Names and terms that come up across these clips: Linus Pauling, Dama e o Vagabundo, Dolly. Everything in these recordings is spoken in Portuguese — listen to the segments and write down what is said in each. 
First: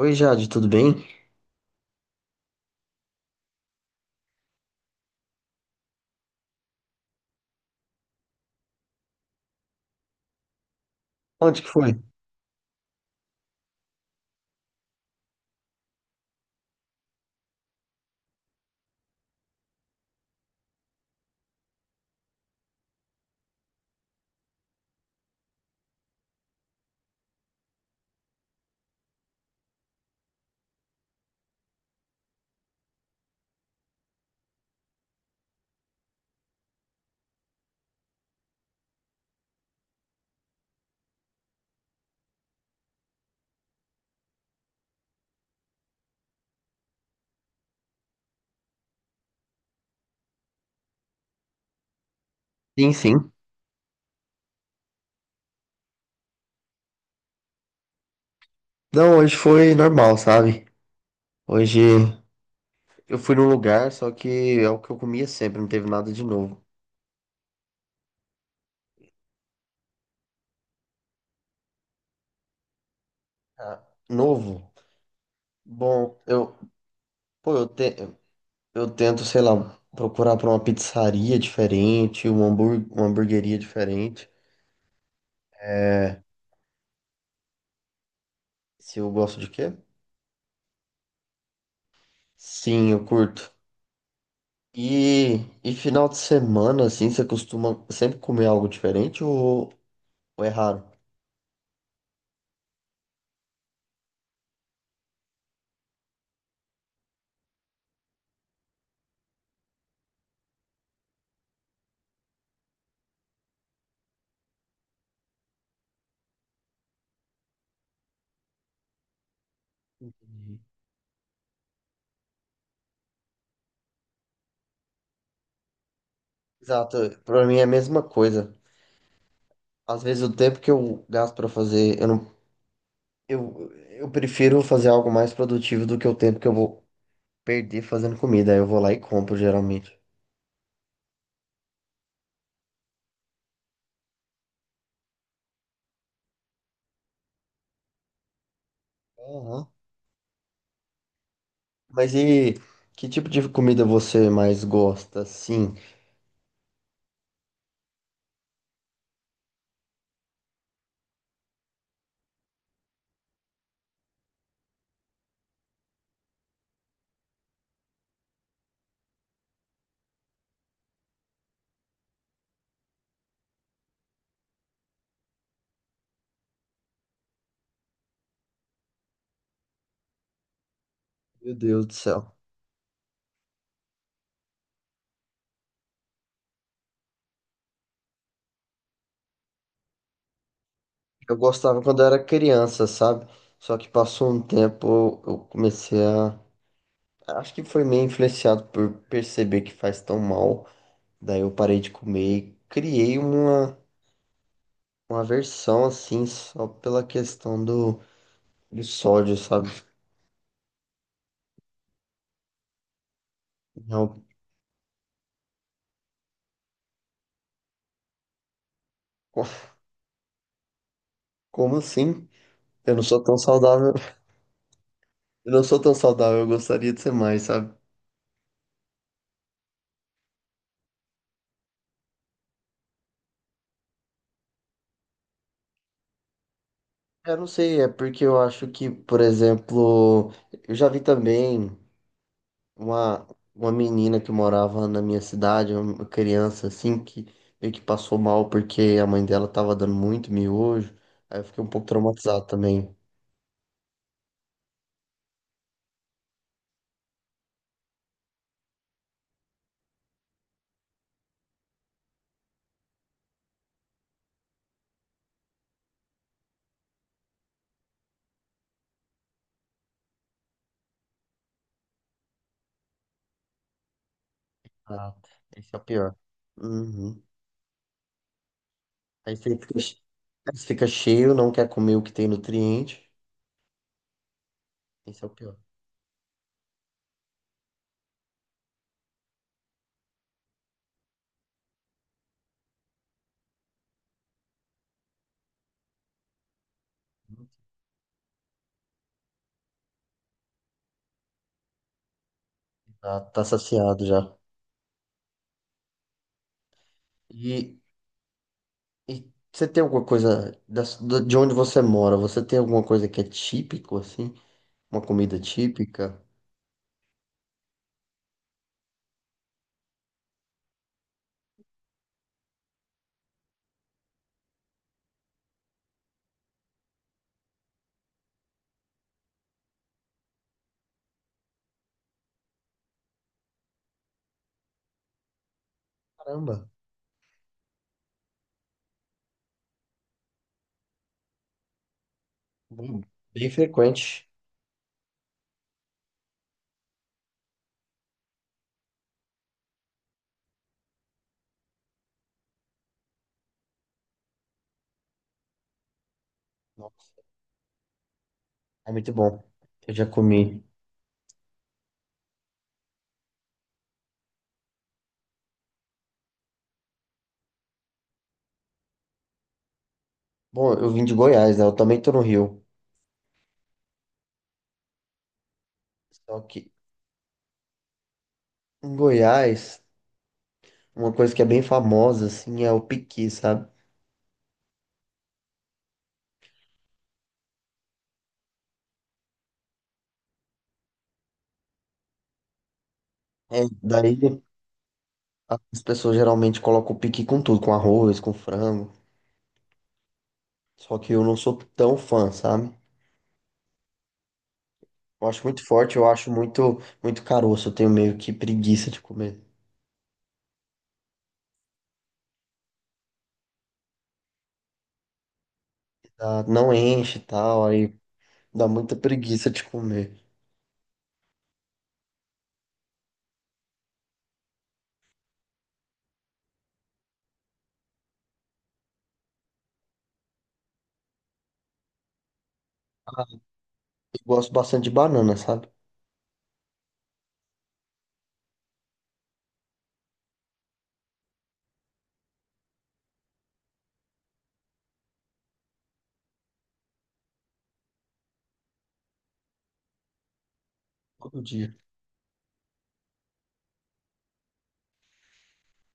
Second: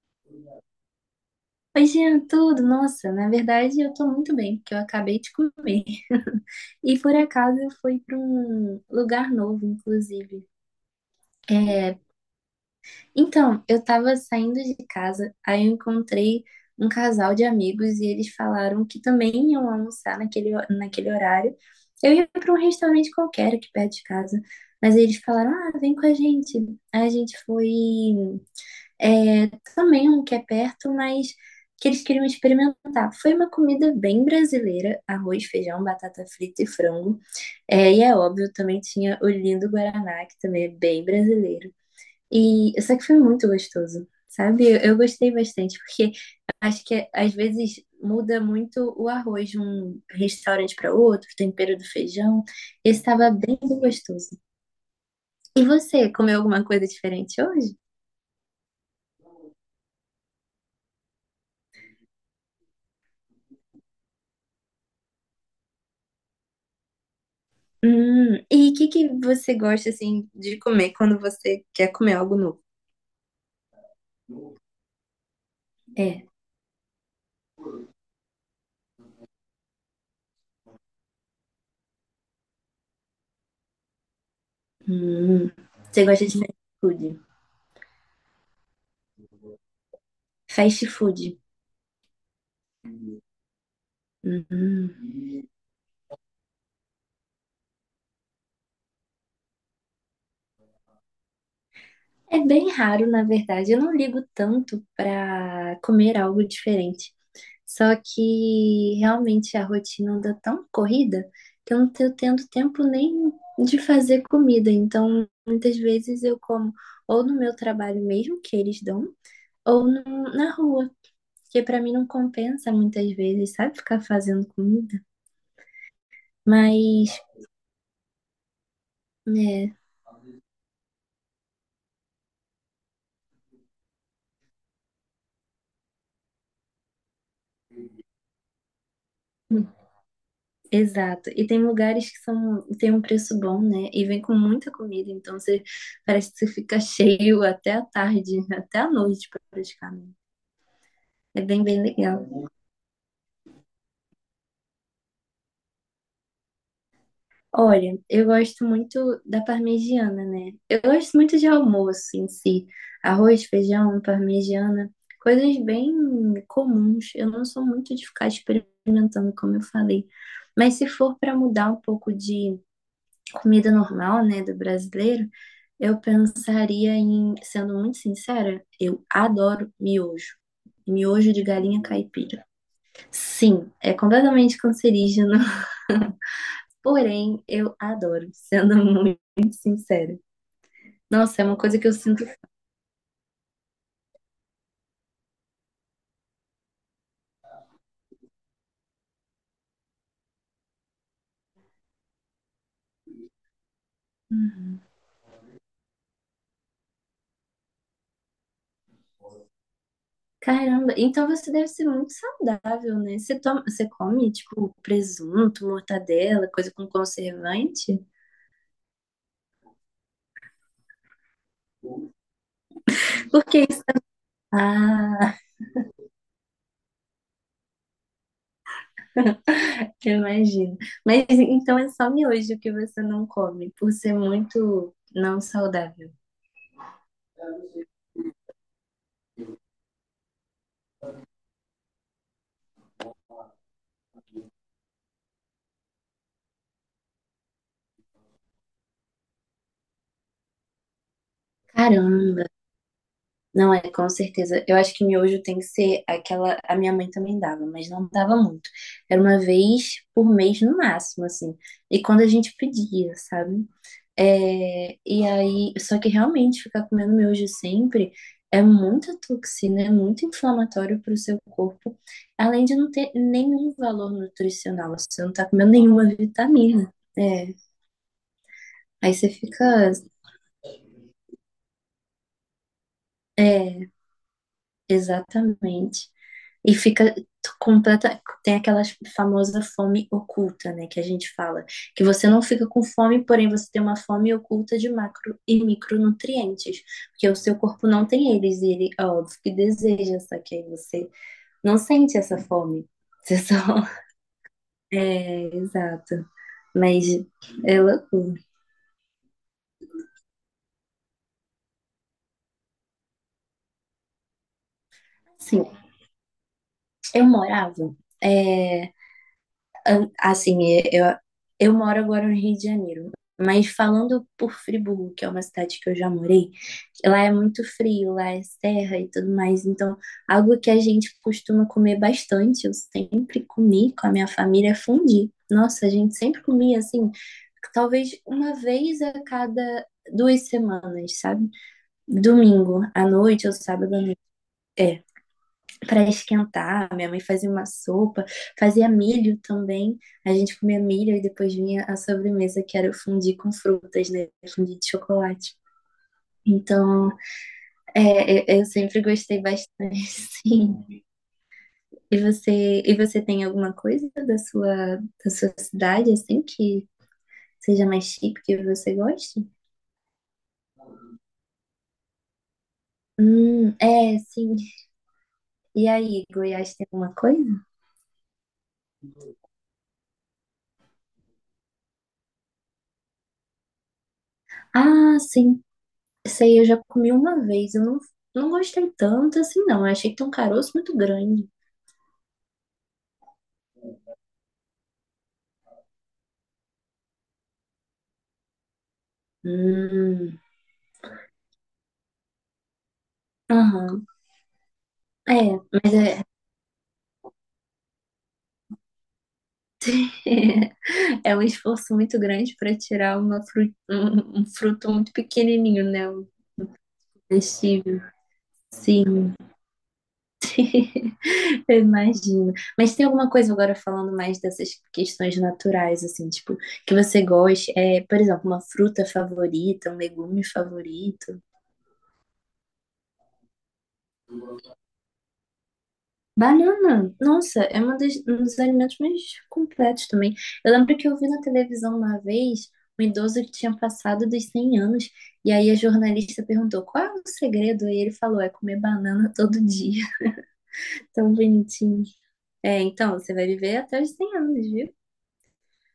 Oi, Jade, tudo bem? Oi, Jean, tudo? Nossa, na verdade eu tô muito bem, porque eu acabei de comer. E por acaso eu fui para um lugar novo, inclusive. Onde que É, foi? então, eu tava saindo de casa, aí eu encontrei um casal de amigos e eles falaram que também iam almoçar naquele horário. Eu ia para um restaurante qualquer aqui perto de casa, mas eles falaram: ah, vem com a gente. Aí a gente foi é, também um que é perto, mas que eles queriam experimentar. Foi uma comida bem brasileira, arroz, feijão, batata frita e frango. É, e é óbvio, também tinha o lindo Guaraná, que também é bem brasileiro. E só que foi muito gostoso, sabe? Eu gostei bastante, porque acho que às vezes muda muito o arroz de um restaurante para outro, o tempero do feijão. Sim, Esse sim. estava bem gostoso. E você, comeu alguma coisa diferente hoje? Não, hoje foi normal, sabe? Hoje eu fui num lugar, só que é o que eu comia sempre, não teve nada de novo. E o que que você gosta assim de comer quando você quer comer algo novo? Ah, novo? Bom, É. Pô, eu tento, sei lá, procurar pra uma pizzaria diferente, uma hamburgueria diferente. Hum, você É, gosta de fast food? Se eu gosto de quê? Fast food. Sim, eu curto. E, Hum. e final de semana, assim, você costuma sempre comer algo diferente, ou é raro? É bem raro, na verdade. Eu não ligo tanto para comer algo diferente. Só que realmente a rotina anda tão corrida que eu não tô tendo tempo nem de fazer comida. Então, muitas vezes eu como ou no meu trabalho mesmo, que eles dão, ou no- na rua. Porque pra mim não compensa muitas vezes, sabe? Ficar fazendo comida. Exato, Mas, pra mim é a mesma coisa. é, Às vezes o tempo que eu gasto pra fazer, eu não, eu prefiro fazer algo mais produtivo do que o tempo que eu vou perder fazendo comida. Aí eu vou lá e compro hum, geralmente. exato. E tem lugares que são, tem um preço bom, né? E vem com muita comida, então você parece que você fica cheio até a tarde, até a noite Aham. praticamente. É bem, bem Mas legal. e que tipo de comida você mais gosta, assim? Olha, eu gosto muito da parmegiana, né? Eu gosto muito de almoço em si. Arroz, feijão, parmegiana, coisas bem comuns. Eu não sou muito de ficar experimentando, como eu falei. Mas se for para mudar um pouco de comida normal, né, do brasileiro, eu pensaria em, sendo muito sincera, eu adoro miojo. Miojo de Meu galinha Deus do céu. caipira. Sim, é completamente cancerígeno. Porém, eu adoro, sendo muito sincera. Eu Nossa, é uma coisa gostava que eu quando eu era sinto. criança, sabe? Só que passou um tempo, eu comecei a. Acho que foi meio influenciado por perceber que faz tão mal. Daí eu parei de comer e criei uma aversão assim, só pela questão do sódio, sabe? Caramba, então você deve ser muito saudável, né? Você toma, você Eu- come, tipo, presunto, mortadela, coisa com conservante? co- Como assim? Eu não sou tão Porque isso. saudável. Ah, Eu não sou tão saudável, eu gostaria de ser mais, sabe? eu imagino. Mas então é só miojo que você não come, por ser muito não saudável. Eu não sei, é porque eu acho que, por exemplo, eu já vi também uma, uma menina que morava na minha cidade, uma criança assim, que meio que passou mal porque a mãe dela tava dando muito miojo. Aí eu fiquei um pouco traumatizado Caramba. também. Não é, com certeza. Eu acho que miojo tem que ser aquela. A minha mãe também dava, mas não dava muito. Era uma vez por mês no máximo, assim. E quando a gente pedia, sabe? É, e aí, só que realmente ficar comendo miojo sempre é muita toxina, é muito inflamatório para o seu corpo, além de não ter nenhum valor nutricional. Ah, Você não tá comendo esse é o nenhuma pior. vitamina. Uhum. É, aí você Aí você fica, fica. aí você fica cheio, não quer comer o que tem nutriente. É, Esse é o pior. exatamente. E fica completa. Tem aquela famosa fome oculta, né? Que a gente fala. Que você não fica com fome, porém você tem uma fome oculta de macro e micronutrientes. Porque o seu corpo não tem eles e ele, é óbvio, que deseja, só que aí você não sente essa fome. Tá, Você tá só. saciado já. É, exato. Mas E, é loucura. e você tem alguma coisa de onde você mora? Você tem alguma coisa que é típico, assim? Uma comida Sim, típica? eu morava. É, Assim, eu, eu moro agora no Rio de Janeiro, mas falando por Friburgo, que é uma cidade que eu já morei, lá é muito frio, lá é serra e tudo mais. Então, algo que a gente costuma comer bastante, eu sempre comi com a minha família, é fondue. Nossa, a gente sempre Caramba, comia assim, talvez uma vez a cada 2 semanas, sabe? Domingo bom, à noite bem ou sábado à noite. frequente. É para esquentar. Minha mãe fazia uma sopa, fazia milho também. A gente comia milho e depois vinha a sobremesa, que era o fundi com frutas, né? Fundi de chocolate. Então, Nossa, eu é sempre muito gostei bom. Eu já bastante, comi. sim. E você tem alguma coisa da sua cidade, assim, que seja mais chique, que você goste? Bom, eu vim de Goiás, né? Eu também tô no Rio. É, sim. E aí, Só que Goiás tem alguma coisa? em Goiás, uma coisa que é bem famosa, assim, é o piqui, sabe? Ah, sim. Essa aí eu já comi uma vez, eu não, não gostei tanto assim, não. Eu achei que tem um caroço muito grande. É, daí as pessoas geralmente colocam piqui com tudo, com arroz, com frango. Hum, Só que eu não sou tão fã, sabe? Aham. Eu É, acho muito mas forte, eu é, acho muito, muito caroço. Eu tenho meio que preguiça de comer. é um esforço muito grande para tirar um fruto muito pequenininho, né? Um Não enche e tal, aí comestível. dá muita Sim, preguiça de comer. eu imagino. Mas tem alguma coisa agora falando mais dessas questões naturais, assim, tipo, que você goste? É, por exemplo, uma fruta favorita, um legume favorito? Ah, eu gosto bastante de banana, sabe? Banana, nossa, é um dos alimentos mais completos também. Eu lembro que eu vi na televisão uma vez um idoso que tinha passado dos 100 anos, e aí a jornalista perguntou qual é o segredo, e ele falou: é comer banana todo dia. Tão Todo dia. bonitinho. É, então, você vai viver até os 100 anos, viu?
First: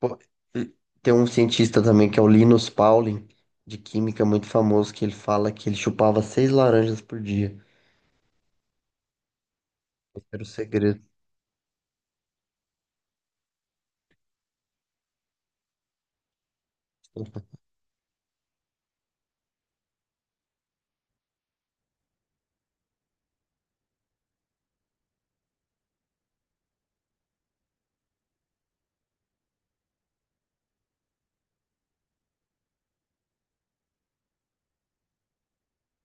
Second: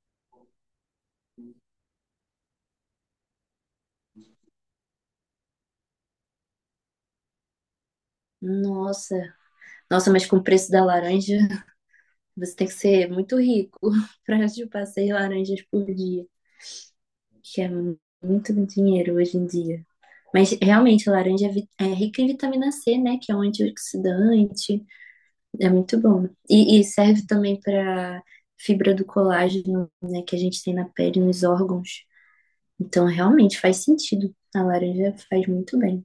Pô, e tem um cientista também que é o Linus Pauling, de química muito famoso, que ele fala que ele chupava seis laranjas por dia. Nossa, nossa, mas Esse com era o o preço da segredo. laranja, você tem que ser muito rico para chupar seis laranjas por dia, que é muito dinheiro hoje em dia. Mas realmente, a laranja é, é rica em vitamina C, né? Que é um antioxidante. É muito bom. E serve também para fibra do colágeno, né? Que a gente tem na pele, nos órgãos. Então, realmente faz sentido. A laranja faz muito bem.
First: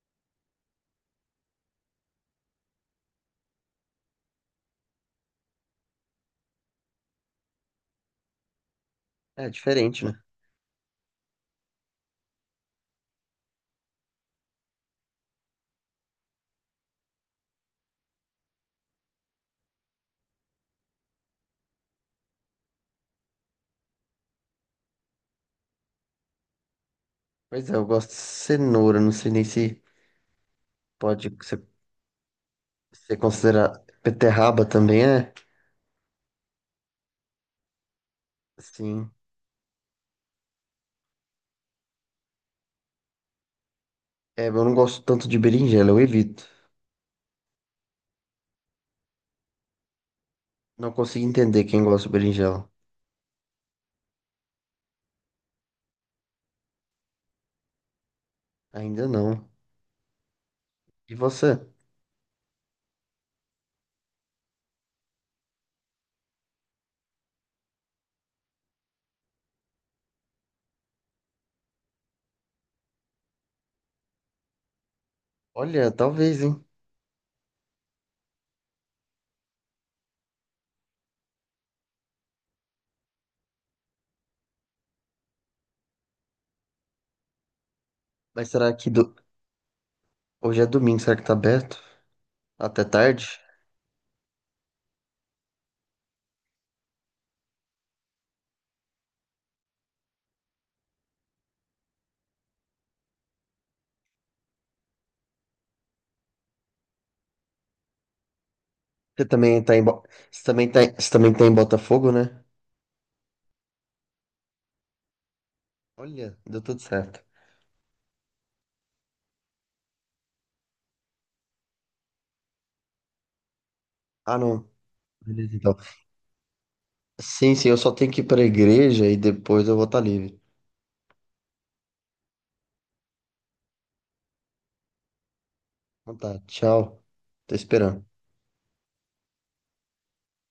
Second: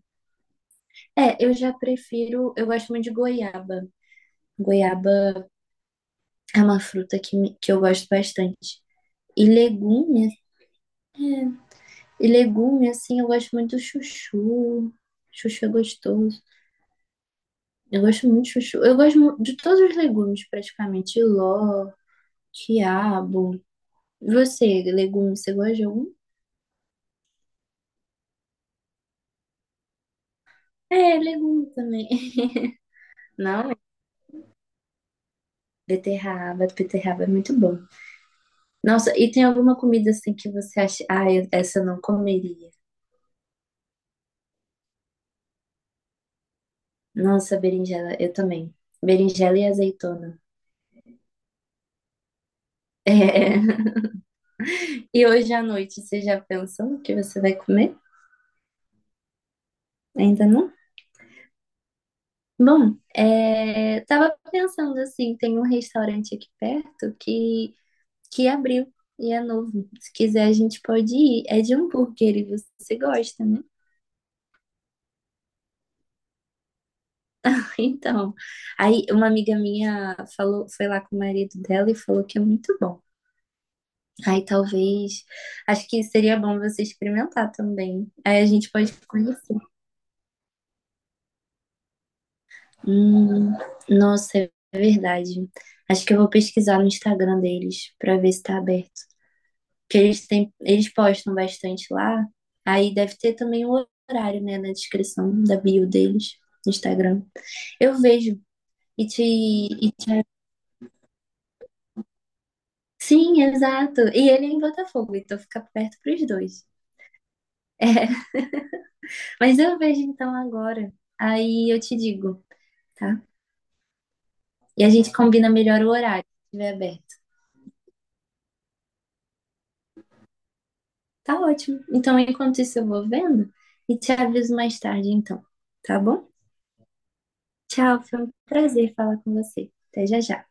É, eu já prefiro. Eu gosto muito de goiaba. Goiaba é uma fruta que eu gosto bastante. E É diferente, né? legume, é, e legume, assim, eu gosto muito do chuchu. Chuchu é gostoso. Eu gosto muito de chuchu. Eu gosto de todos os legumes, praticamente. Ló, quiabo. E você, legume, você gosta de algum? Pois é, eu gosto de cenoura, não sei nem se É, pode ser, legume também. ser Não, é considerado. Beterraba também é? beterraba, beterraba é muito bom. Sim. Nossa, e tem alguma comida assim que você acha, ah, eu- essa eu não comeria. É, eu não gosto tanto de berinjela, eu evito. Nossa, berinjela, eu também. Berinjela e azeitona. Não consigo entender quem gosta de berinjela. É. E hoje à noite, você já pensou no que você vai comer? Ainda não. Ainda não? E você? Bom, é, tava pensando assim, tem um restaurante aqui perto que abriu e é novo. Se quiser, a gente pode ir. É de hambúrguer e você gosta, né? Olha, talvez, hein? Então, aí uma amiga minha falou, foi lá com o marido dela e falou que é muito bom. Aí talvez, acho que seria bom você experimentar também. Aí a Mas gente será que pode conhecer. hoje é domingo? Será que tá aberto? Até tarde? Hum, nossa, é verdade. Acho que eu vou pesquisar no Instagram deles para ver se tá aberto. Que eles têm, eles postam bastante lá. Aí deve ter também o horário, né, na descrição da bio deles no Instagram. Eu vejo e te, Você também tá em, e Bo... te- Você também tá... em- Você também tá em Botafogo, né? sim, exato. E ele é em Botafogo, então fica perto pros Olha, deu dois. tudo certo. É, mas eu vejo então agora. Aí eu te digo, tá? Ah, não. E a gente combina Beleza, então. melhor o horário, se estiver aberto. Sim, sim, eu só tenho que ir pra igreja e depois eu vou estar livre. Tá ótimo. Então, enquanto isso, eu vou vendo e te aviso mais tarde, então. Tá Então bom? tá, tchau. Tô Tchau, esperando. foi um prazer falar com você. Até já já.